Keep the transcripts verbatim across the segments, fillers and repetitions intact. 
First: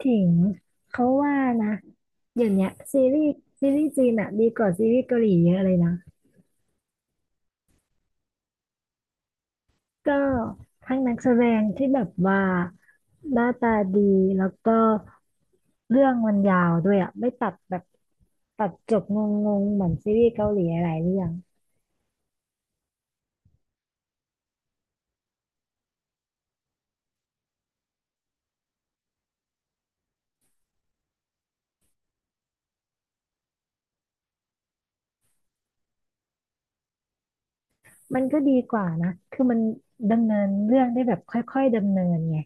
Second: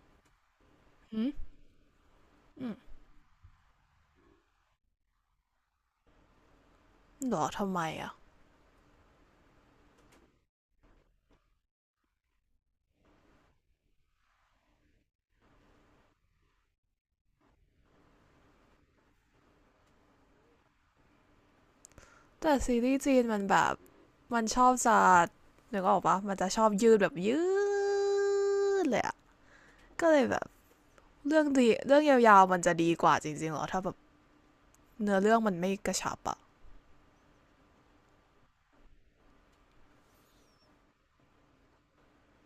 ถึงเขาอืว่ามนะเดี๋ยวเนี้ยซีรีส์ซีรีส์จีนอะดีกว่าซีรีส์เกาหลีเยอะเลยนะหรอทำไมอ่ะก็ทั้งนักแสดงที่แบบว่าหน้าตาดีแล้วก็เรื่องมันยาวด้วยอะไม่ตัดแบบตัดจบงงๆเหมือนซีรีส์เกาหลีหลายเรื่อง แต่ซีรีส์จีนมันแบบมันชอบจะนึกออกปะมันจะชอบยืดแบบยืดเลยอ่ะก็เลยแบบเรื่องดีเรื่องยาวๆมันจะดีกว่าจริงๆหรอถ้าแบบเนื้อเรื่องมันไม่กระชับอ่ะมันก็ดีกว่านะคือมันดำเนินเรื่องได้แบบค่อยๆดำเนินไง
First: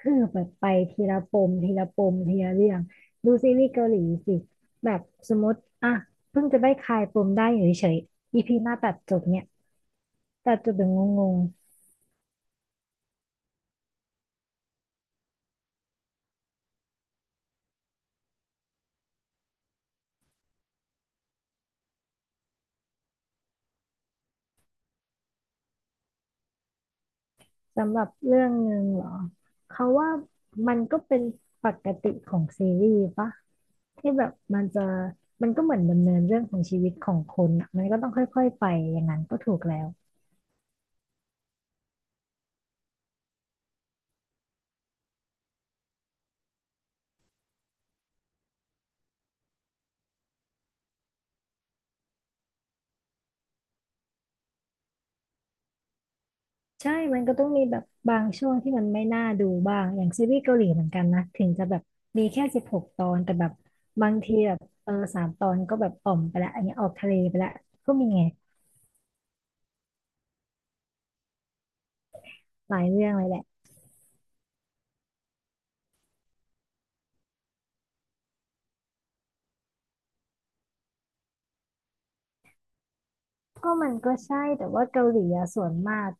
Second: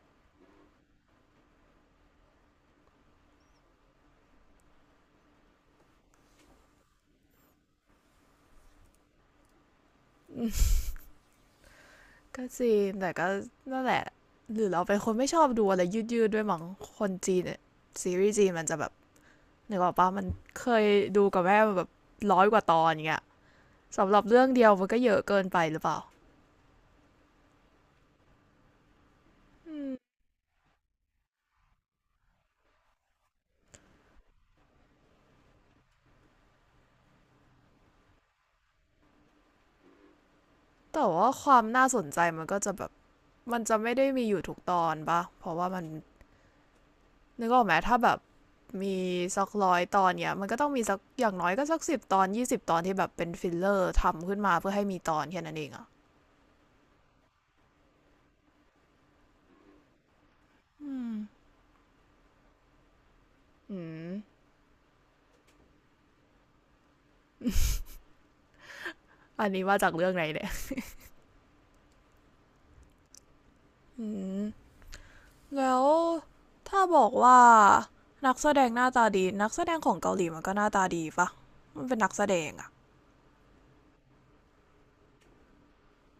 คือแบบไปทีละปมทีละปมทีละเรื่องดูซีรีส์เกาหลีสิแบบสมมติอ่ะเพิ่งจะได้คลายปมได้อยู่เฉยๆ อี พี หน้าตัดจบเนี่ยตัดจบแบบงงก็จริงแต่ก็นั่นแหละหรือเราเป็นคนไม่ชอบดูอะไรยืดๆด้วยมั้งคนจีนเนี่ยซีรีส์จีนมันจะแบบนึกออกปะมันเคยดูกับแม่แบบร้อยกว่าตอนอย่างเงี้ยสำหรับเรื่องเดียวมันก็เยอะเกินไปหรือเปล่าๆสำหรับเรื่องหนึ่งเหรอเขาว่ามันก็เป็นปกติของซีรีส์ปะที่แบบมันจะมันก็เหมือนดำเนินเรื่องของชีวิตของคนอ่ะมันก็ต้องค่อยๆไปอย่างนั้นก็ถูกแล้ว แต่ว่าความน่าสนใจมันก็จะแบบ มันจะไม่ได้มีอยู่ทุกตอนปะเพราะว่ามันนึกออกไหมถ้าแบบมีสักร้อยตอนเนี่ยมันก็ต้องมีสักอย่างน้อยก็สักสิบตอนยี่สิบตอนที่แบบเป็นฟิลเลอร์ทำขึ้นมาเพื่อให้มีตอนแค่นั้นเองอะใช่มันก็ต้องมีแบบบางช่วงที่มันไม่น่าดูบ้าง อย่างซีรีส์เกาหลีเหมือนอืกันมนะ ถึงจะแบบมีแค่สิบหกตอน แต่แบบอืม บางทีแบบเออสามตอนก็แบบอ่อมไปละอันนี้ออกทะเลไปละก็มีไงอันนี้มาจากเรื่องไหนเนี่ย หลายเรื่องเลยแหละแล้วถ้าบอกว่านักแสดงหน้าตาดีนักแสดงของเกาหลีมันก็หน้าตาดีปะมันเป็นนักแสดงอะ ก็มันก็ใช่แต่ว่าเกาหลีอะส่วนมาก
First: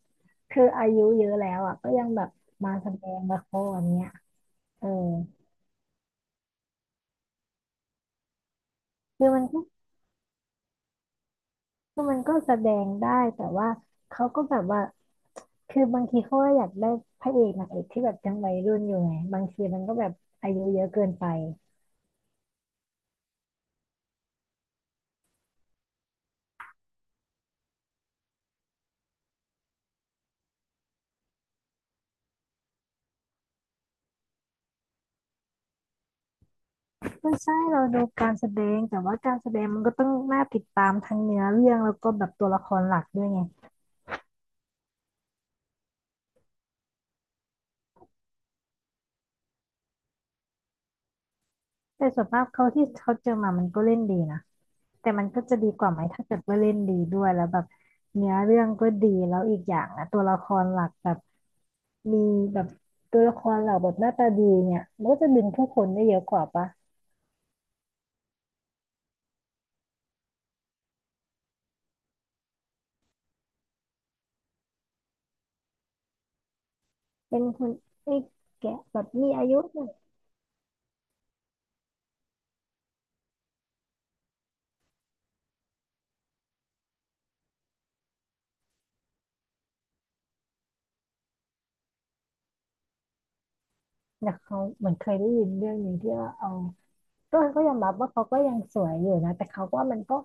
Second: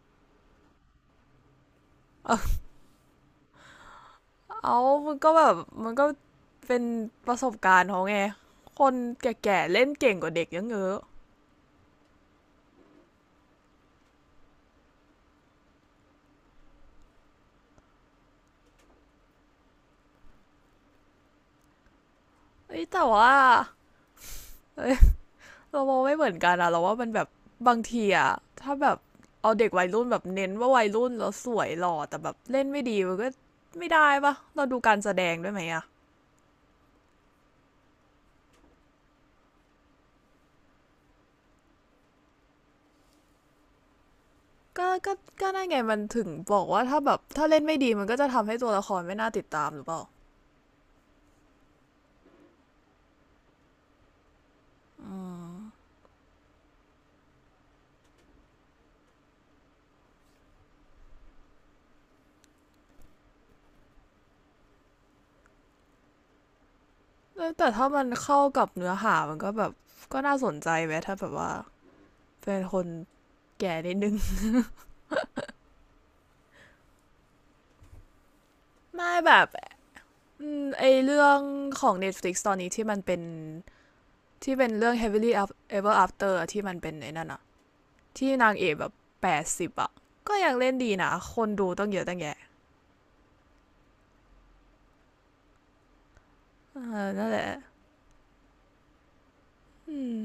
คืออายุเยอะแล้วอ่ะก็ยังแบ บเอมาแสดงละครเนี้ยาเออมันก็แบบมันก็เป็นประสบการณ์เขาไงคนแคือมันก็ก่ๆเล่นเก่งกว่าเด็กเยอะ คือมันก็แสดงได้แต่ว่าเขาก็แบบว่า คือบางทีเขาก็อยากได้พระเอกนางเอกที่แบบยังวัยรุ่นอยู่ไงบางทีมันก็แบบอายุเยอะเกินไปเอ้ยแต่ว่าเอ้ย เรามองไม่เหมือนกันอะเราว่ามันแบบบางทีอะถ้าแบบเอาเด็กวัยรุ่นแบบเน้นว่าวัยรุ่นแล้วสวยหล่อแต่แบบเล่นไม่ดีมันก็ไม่ได้ปะเราดูการแสดงด้วยไหมอะไม่ใช่เราดูการแสดงแต่ว่าการแสดงมันก็ต้องน่าติดตามทั้งเนื้อเรื่องแล้วก็แบบตัวละครหลักด้วยไงก็ก็ก็นั่นไงมันถึงบอกว่าถ้าแบบถ้าเล่นไม่ดีมันก็จะทำให้ตัวละครไม่น่าติดตามหรือเปล่าแต่ส่วนมากเขาที่เขาเจอมามันก็เล่นดีนะแต่มันก็จะดีกว่าไหมถ้าเกิดว่าเล่นดีด้วยแล้วแบบเนื้อเรื่องก็ดีแล้วอีกอย่างนะตัวละครหลักแบบมีแบบตัวละครหลักแบบหน้าตาดีเนี่ยมันก็จะดึงผู้คนได้เยอะกว่าปะแต่ถ้ามันเข้ากับเนื้อหามันก็แบบก็น่าสนใจไหมถ้าแบบว่าเป็นคนแก่นิดนึง เป็นคนไอ้แกะ แบบไม่มีแบอาบยุหน่อย ไอเรื่องของ Netflix ตอนนี้ที่มันเป็น ที่เป็นเรื่อง heavily ever after อที่มันเป็นไอ้นั่นอะที่นางเอกแบบแปดสิบอะก็ยังเล่นดีนะคนดูต้องเยอะตั้งแยะแต่เขาเหมือนเคยได้ยินเรื่องนี้ที่ว่าเอานั่นก็แหละก็ยอมรับว่าเขาก็ยังสวยอยู่นะแต่เขาก็ว่ามัอืนก็ม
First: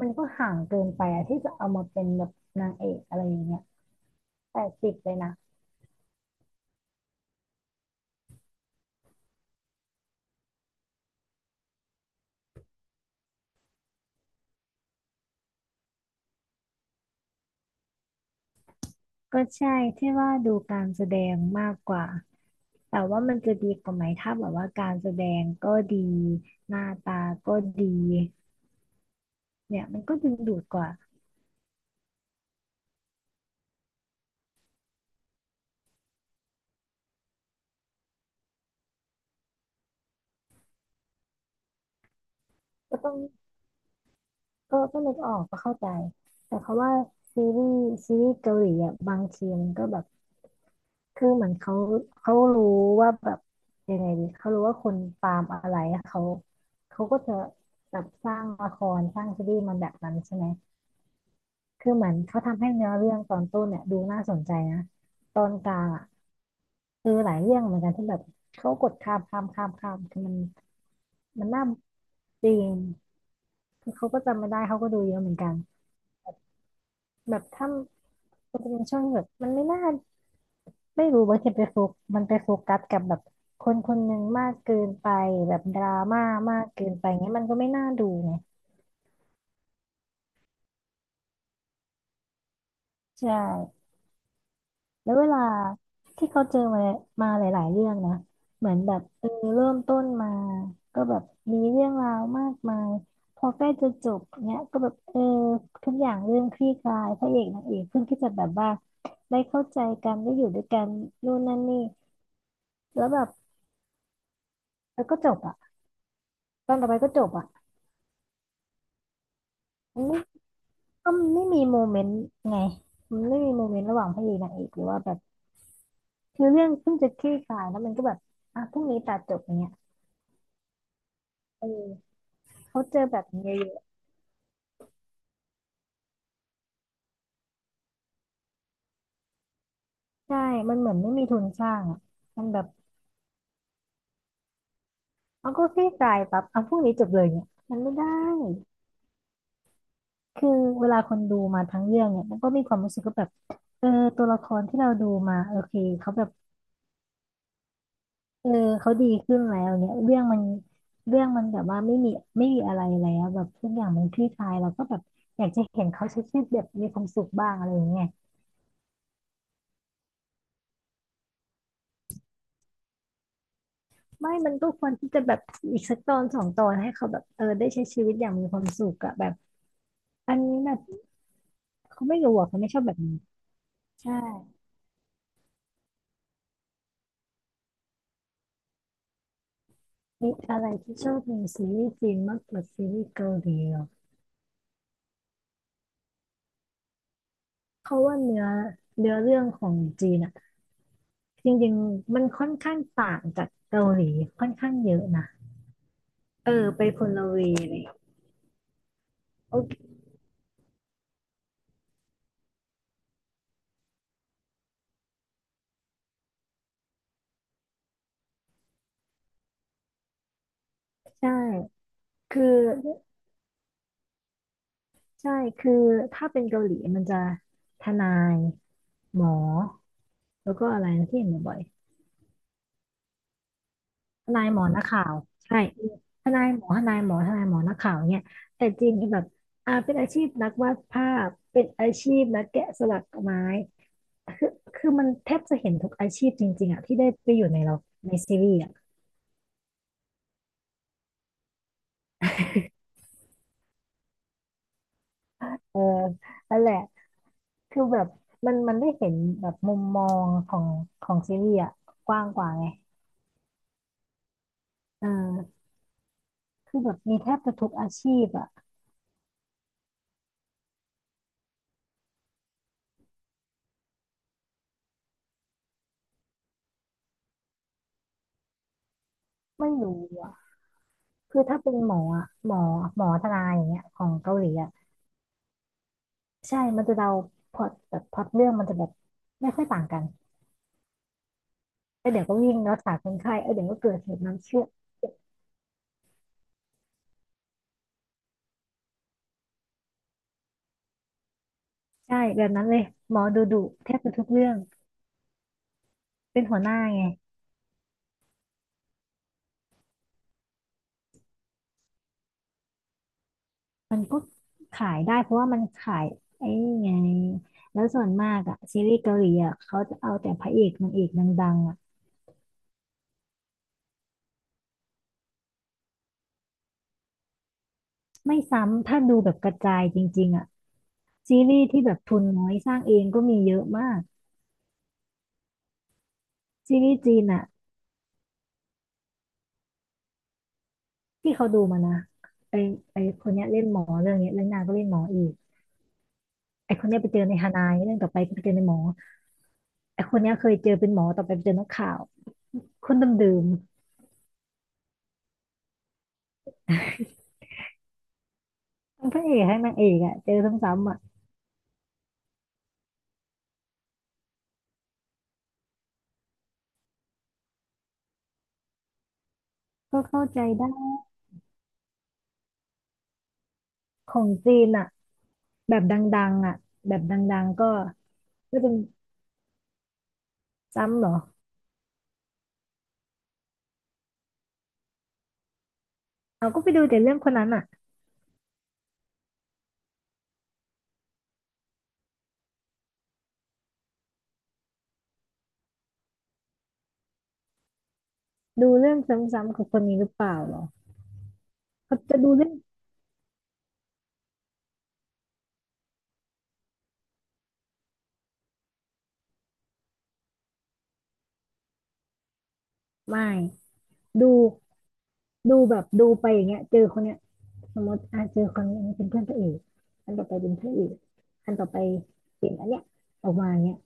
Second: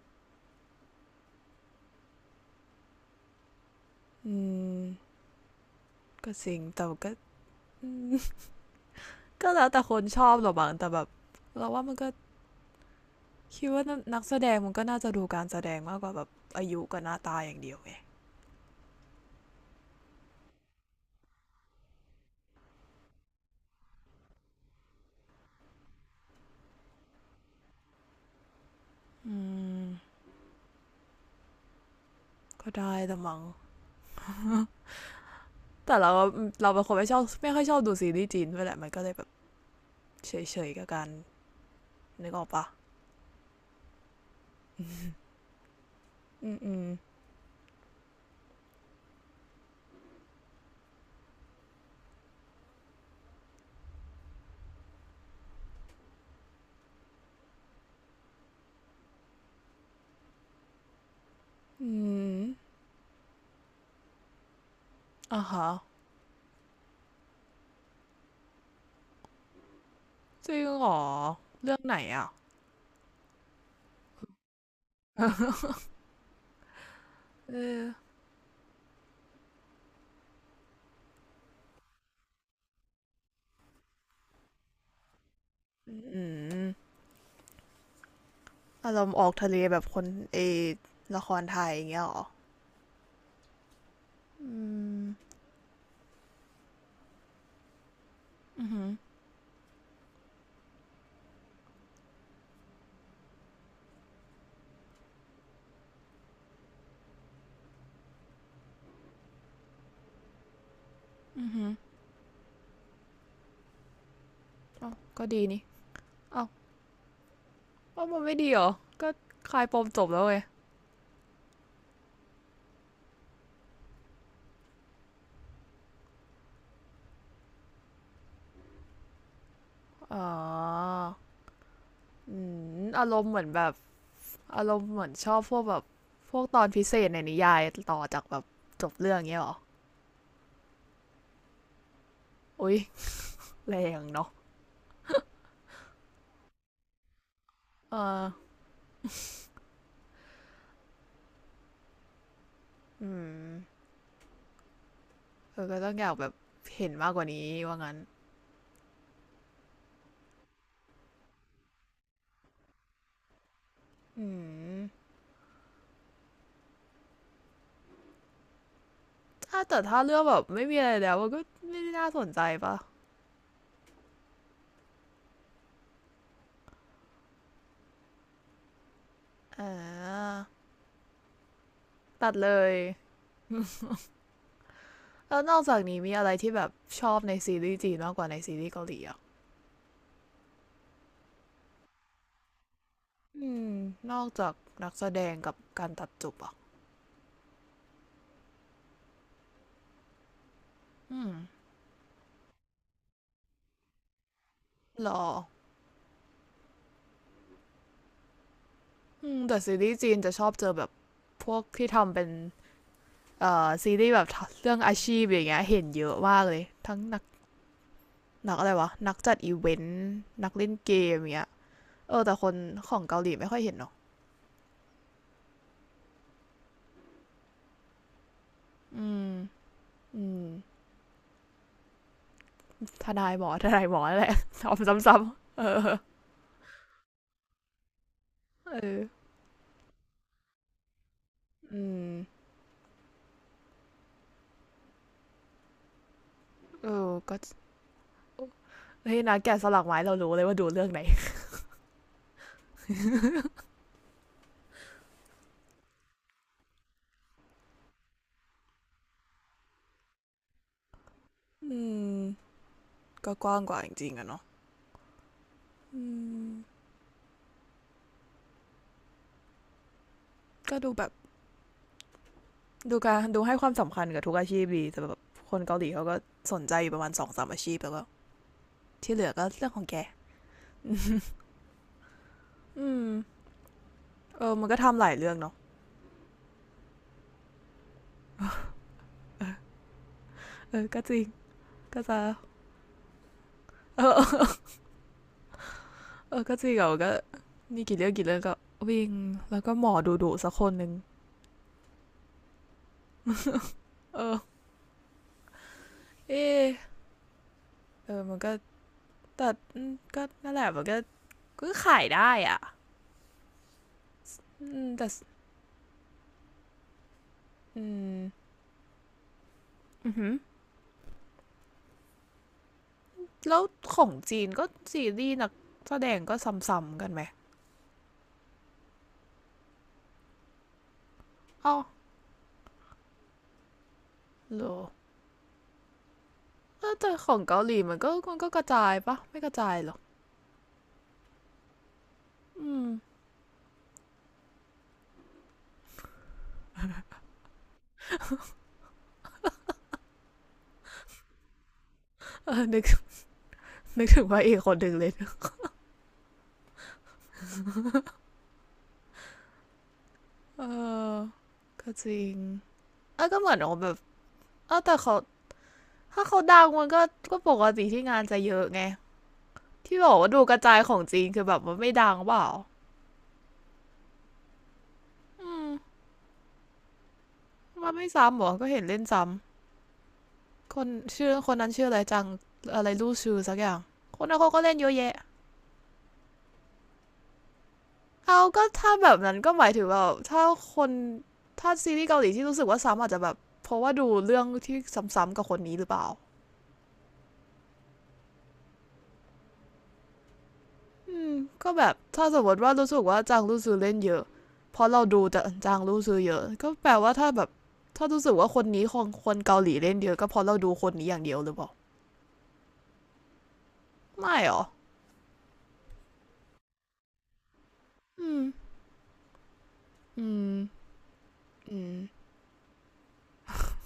มันก็ห่างเกินไปอะที่จะเอามาเป็นแบบนางเอกอะไรอย่างเงี้ยอืแปดมสิบเลยนะก็จริงแต่ก็ ก็แล้วแต่คนชอบหรอกบางแต่แบบเราว่ามันก็คิดว่านักแสดงมันก็น่าจะดูการแสดงมากกว่าแบบอายุกับหน้าตาอย่างเดียวไงก็ใช่ที่ว่าดูการแสดงมากกว่าแต่ว่ามันจะดีกว่าไหมถ้าแบบว่าการแสดงก็ดีหน้าตาก็ดีอืเนี่มยมันก็ดึงดูดกว่าก็ได้แต่มังแต่เราเราเป็นคนไม่ชอบไม่ค่อยชอบดูซีรีส์จีนด้วยแหละมันก็เลยแบบเฉยๆกับการนึกออกปะก็ต้องก็ก็นึกออกก็เข้าใจ อืแต่เขาม ว่าซีรีส์ซีรีส์เกาหลีอ่ะบางทีมันก็แบบ คือเหมือนเขาเขารู้ว่าแบบยังไงดีเขารู้ว่าคนตามอะไรเขาเขาก็จะแบบสร้างละครสร้างซีรีส์มันแบบนั้นใช่ไหมคือือเหมือนเขามทำให้เนื้อเรื่องตอนต้นเนี่ยดูน่าสนใจนะตอ่าอนกฮะลางอ่ะคือหลายเรื่องเหมือนกันที่แบบเขากดข้ามข้ามข้ามข้ามคือมันจริงเหรอมันน่าเรื่องไหนอ่ะ จริงคือเขาก็จำไม่ได้เขาก็ดูเยอะเหมือนกันแบบถ้ามันจะเป็นช่วงที่แบบมันไม่น่า ไม่รู้บางทีไปโฟกมันไปโฟกัสกับแบบคนคนหนึ่งมากเกินไปแบบดราอม่าืมากมเกินไปเงี้ยมันก็ไม่น่าดูไงอารมณ์ออกทะเลแบบคนเอ ละครไทยอย่างเงี้ยเหรอใช่แล้วเวลาที่เขาเจอมามาหลายๆเรื่องนะเหมือนแบบเออเริ่มต้นมาก็แบบมีเรื่องราวมากมายพอใกล้จะจบเนี้ยก็แบบเออทุกอย่างเริ่มคลี่คลายพระเอกนางเอกเพิ่งที่จะแบบว่าได้เข้าใจกันได้อยู่ด้วยกันนู่นนั่นนี่แล้วแบบอ้าวแล้วก็ก็จบดีอ่ะนี่ อ้าวตอนต่อไปก็จบอ่ะ ว่ามันไม่ดีเหรอ ก็คลายปมจบแล้วเว้ยก็มันไม่มีโมเมนต์ไงมันไม่มีโมเมนต์ระหว่างพระเอกนางเอกหรือว่าแบบคือเรื่องเพิ่งจะคลี่คลายแล้วมันก็แบบอ่ะพรุ่งนี้ตัดจบอย่างเงี้ยอ๋อเอออืเขามเจอาอรแบมบณ์เหมือนนี้แบเยบ อะอารมณ์เหมือนชอบพวกแบบ พวกตอนพิเศษในนิยายต่อจากแบบจบเรื่องเงี้ยเหรอ ๆใช่มันเหมือนไม่มีทุนสร้างอ่ะมันแบบอุ๊ยแรงเนาะเอาก็คลี่คลายปั๊บเอาพรุ่งนี้จบเลยเนี่ยมันไม่เอได้อคือเวลาคนดูมาทั้งเรื่องเนี่ยมันก็มีความรู้สึกอืก็แบบมเออตัวละครที่เราดูมาโอเออเคก็ต้องอเขายากแบแบบ บเห็นมากกว่านี้ว่างั้นเออเขาดีขึ้นแล้วเนี่ยเรื่องมันเรื่องมันแบบว่าไม่มีไม่มีอะไรแล้วแบบทุกอย่างมันคลี่อืคลายเราม ก็แบบอยากจะเห็นเขาใช้ชีวิตแบบมีความสุขบ้างอะไรอย่างเงี้ยถ้าแต่ถ้าเรื่องแบบไม่มีอะไรแล้วมันก็ไม่ได้น่าสนใจปะไม่มันก็ควรที่จะแบบอีกสักตอนสองตอนให้เขาแบบเออได้ใช้ชีวิตอย่างมีความสุขอะแบบอ่อันานี้แบบเขาไม่ตัรู้ดอะเลเขาไม่ยชอบแบบนี้ใช่แล้วนอกจากนี้มีอะไรที่แบบชอบในซีรีส์จีนมากกว่าในซีรีส์เกาหลีอ่ะมีอะไรที่ชอบในซีรีส์จีนมากกว่าซีรีส์เกาหอืลีมเหรอนอกจากนักแสดงกับการตัดจบอ่ะเพราะว่าเนื้อเนื้อเรื่องของจีนอะอืมจริงๆมันค่อนข้างต่างจากเกาหลีค่อนข้างเยหอะรอนะ เออไปคนละเวเลยอืมโอแต่ซีเครีส์จีนจะชอบเจอแบบพวกที่ทำเป็นเอ่อซีรีส์แบบเรื่องอาชีพอย่างเงี้ยเห็นเยอะมากเลยทั้งนักนักอะไรวะนักจัดอีเวนต์นักเล่นเกมใชอย่างเงี้ย่เออแต่คือคนของเกาหลีไม่ค่อยเห็นเรอกใช่คือถ้าเป็นเกาหลีมันจะทนายอืหมอมอืม แล้วก็อะไรนะที่เห็นบ่อยทนายหมอทนายหมอแหๆทละ นายห มอนักข่าทำวซ้ำใช่ๆเออทนายหมอทนายหมอทนายหมอนักข่าวเนี่ยแต่เอจริงอแบบอ่าเป็นอาชีพนักวาดภาพเป็นอือามชีพนักแกะสลักไม้คือคือมันแทบจะเห็นทุกอาชีพจริงๆอ่ะเอที่ได้อไปก็อยู่ในเราในซีรีส์อ่ะเฮ้ยนะแกะสลักไม้เรารู้เลยว่าดูเรื่องไหนเออนั่นแหละ คือแบบมันมันได้เห็นแบบมุมมองของของซีรีส์อะอืกมว้างกว่าไงก็กว้างกว่าจริงๆอะเนาะเอออืมคือแบบมีแทบจะทุกอาชีพอะก็ดูแบบดูการดูให้ความสำคัญกับทุกอาชีพดีแต่แบบคนเกาหลีเขาก็สนใจอยู่ประมาณสองสามอาชีพแล้วก็ที่เหลือก็เรื่อไม่งของแกรู้อะคือถ้าเป็นหมออะหมออืหมมอทนายอย่างเงี้ยของเกาเอหลีอมันอะก็ทำหลายเรื่องเนาะใช่มันจะเดาพล็อตแบบพล็อตเรื่องมันจะแบบไม่ค่อยต่างกันเออก็จริงก็เออจะเดี๋ยวก็วิ่งรักษาคนไข้เออเดี๋ยวก็เกิดเอเหตุน้ำอเชื่อมเออก็จริงเหมอก็นี่กี่เรื่องกี่เรื่องก็วิ่งแล้วก็หมอดูดูสักคนหนึ่ง ใช่แบบนั้นเลยหมอดูดุแทบจะเอทุกอเรื่องเอเป็นหัวหน้าอไง เออมันก็แต่มก็นั่นแหละมันก็ก็ขายได้อ่ะมันก็ขายแต่ได้เพราะว่ามันขายไอ้นี่ไงแล้อืวส่วนมมากอะซีรีส์เกาหลีอะเขาจะอืเอาอหืแต่อพระเอกนางเอกดังๆอะแล้วของจีนก็ซีรีส์นักแสดงก็ซ้ำๆกันไหมไม่ซ้ำถ้าดูแบบกระจายจริงๆอะซีรีส์อ้าวที่แบบทุนน้อยสร้างเองก็มีเยอะมากอซีโลรีส์แต่จีนของอะเกาหลีมันก็มันก็กระจายปะไม่กระจายหรอกที่เขาดูมานะไออืมไอคนเนี้ยเล่นหมอเรื่องเนี้ยเล่นนางก็เล่นหมออีกไอคนเนี้ยไปเจอในฮานายเรื่องต่อไปก็ไปเจอในหมอไอคนเนี้ยเคยเจอเป็นหมอต่อไปไปเจอนักข่าวเออนึกคนเดิมนึกถึงว่าเอกคนหนึ่งเลยนๆทั้งพระเอกทั้งนางเอกอะเจอเอซ้ำๆอะอก็จริงเออก็เหมือนแบบเออแต่เขาถ้าเขาดังมันก็ก็ปกติที่งานจะเยอะไง ที่ก็บอกเข้าว่าดูใจกระจายได้ของจีนคือแบบมันไม่ดังเปล่าของจีนอะ อืมแบบดังๆอ่ะแบบดังๆก็มันไม่ซ้ำหรอก็ก็เป็นเห็นเล่นซ้ำคนซ้ำเหรอชื่อคนนั้นชื่ออะไรจังอะไรลู่ชื่อสักอย่างคนนั้นเขาก็เล่นเยอะแยะเราก็ไปดูแต่เรื่องคนนั้นอ่ะเอาก็ถ้าแบบนั้นก็หมายถึงแบบถ้าคนถ้าซีรีส์เกาหลีที่รู้สึกว่าซ้ำอาจจะแบบเพราะว่าดูเรื่องที่ซ้ำๆกับคนนี้หรือเปล่าดูเรื่องซ้ำๆของคนนี้หรือเปล่าเหรออืมก็แบบเขาจะถ้าดูสมเรื่มองติว่ารู้สึกว่าจางลู่ซือเล่นเยอะเพราะเราดูแต่จางลู่ซือเยอะก็แปลว่าถ้าแบบถ้ารู้สึกว่าคนนี้ของคนเกาหลีเล่นเยอะก็เพราะเราดูคนนี้อย่างเดียวหรือเปล่า ไม่ดูไม่หรอ ดูแบบดูไปอย่างเงี้ยเจอคนเนี้ยสมมติอ่ะอืเจมอคนนี้อันนี้เป็นเพื่อนพระเอกอันต่ออืไปเป็นมพระเอกอันต่อไปอืมเป็นอันเนี้ยออกมาอย่างเงี้ย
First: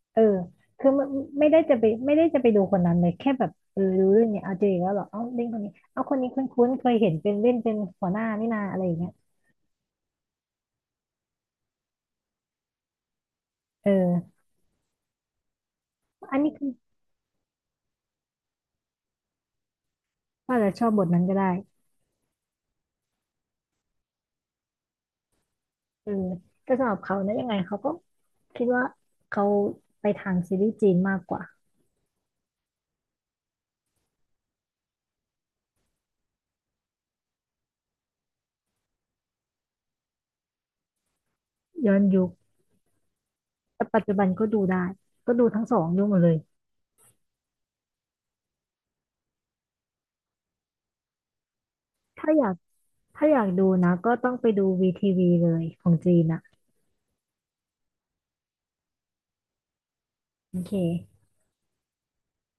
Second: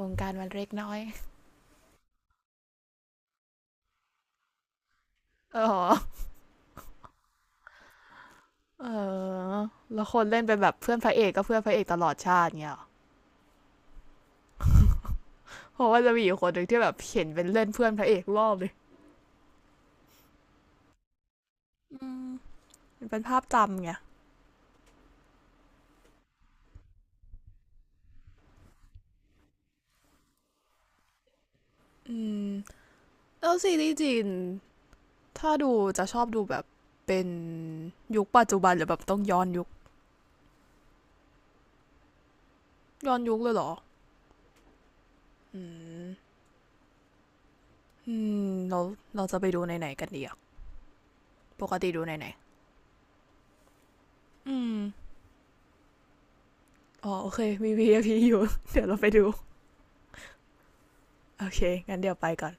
วงเออการมันเล็กคืน้ออยไม่ไม่ได้จะไปไม่ได้จะไปดูคนนั้นเลยแค่แบบเออดูเรื่องเนี้ยเอาเจออีกแล้วเหรอเอ้าเล่นคเอนอนี้เอาคนนี้คุ้นๆเคยเห็นเป็นเล่นเป็นหัวหน้านี่นาอะไรเออย่างเงี้ยอแล้วคนเล่นเป็นแบบเพื่อนพระเอกก็เพื่อนพระเอกตลอดชาติเงี้ยหเออเพราะว่าจะมีออัยู่นคนี้นหนึ่งคือ ที่แบบเห็นเป็นเล่นเพื่อนพระเอกรอบเลยก็อาจจะชอบบทนั้นก็ได้อืมมันเป็นภาพจำไงเออแต่สำหรับเขานะยังไงเขาก็คิดว่าเขาไปทางซีรีส์จีนมากกว่าอืมแล้วซีรีส์จีนถ้าดูจะชอบดูแบบเป็นยุคปัจจุบันหรือแบบต้องย้อนยุคย้อนยุคย้อนยุคเลยเหรอแต่ปัจจุบันก็ดูได้ ก็ดูอืทั้งสองดูหมดเลมย อืมเราเราจะไปดูไหนๆกันดีอ่ะปกติดูไหนถ้าอยากถ้าอยากดูนะก็ต้องไปๆอืดูม วีทีวีเลยของจีนอ่ะอ๋อโอเคมี วี ไอ พี อพีอยู่ เดี๋ยวเราไปดูโอเคโอเคงั้นเดี๋ยวไปก่อน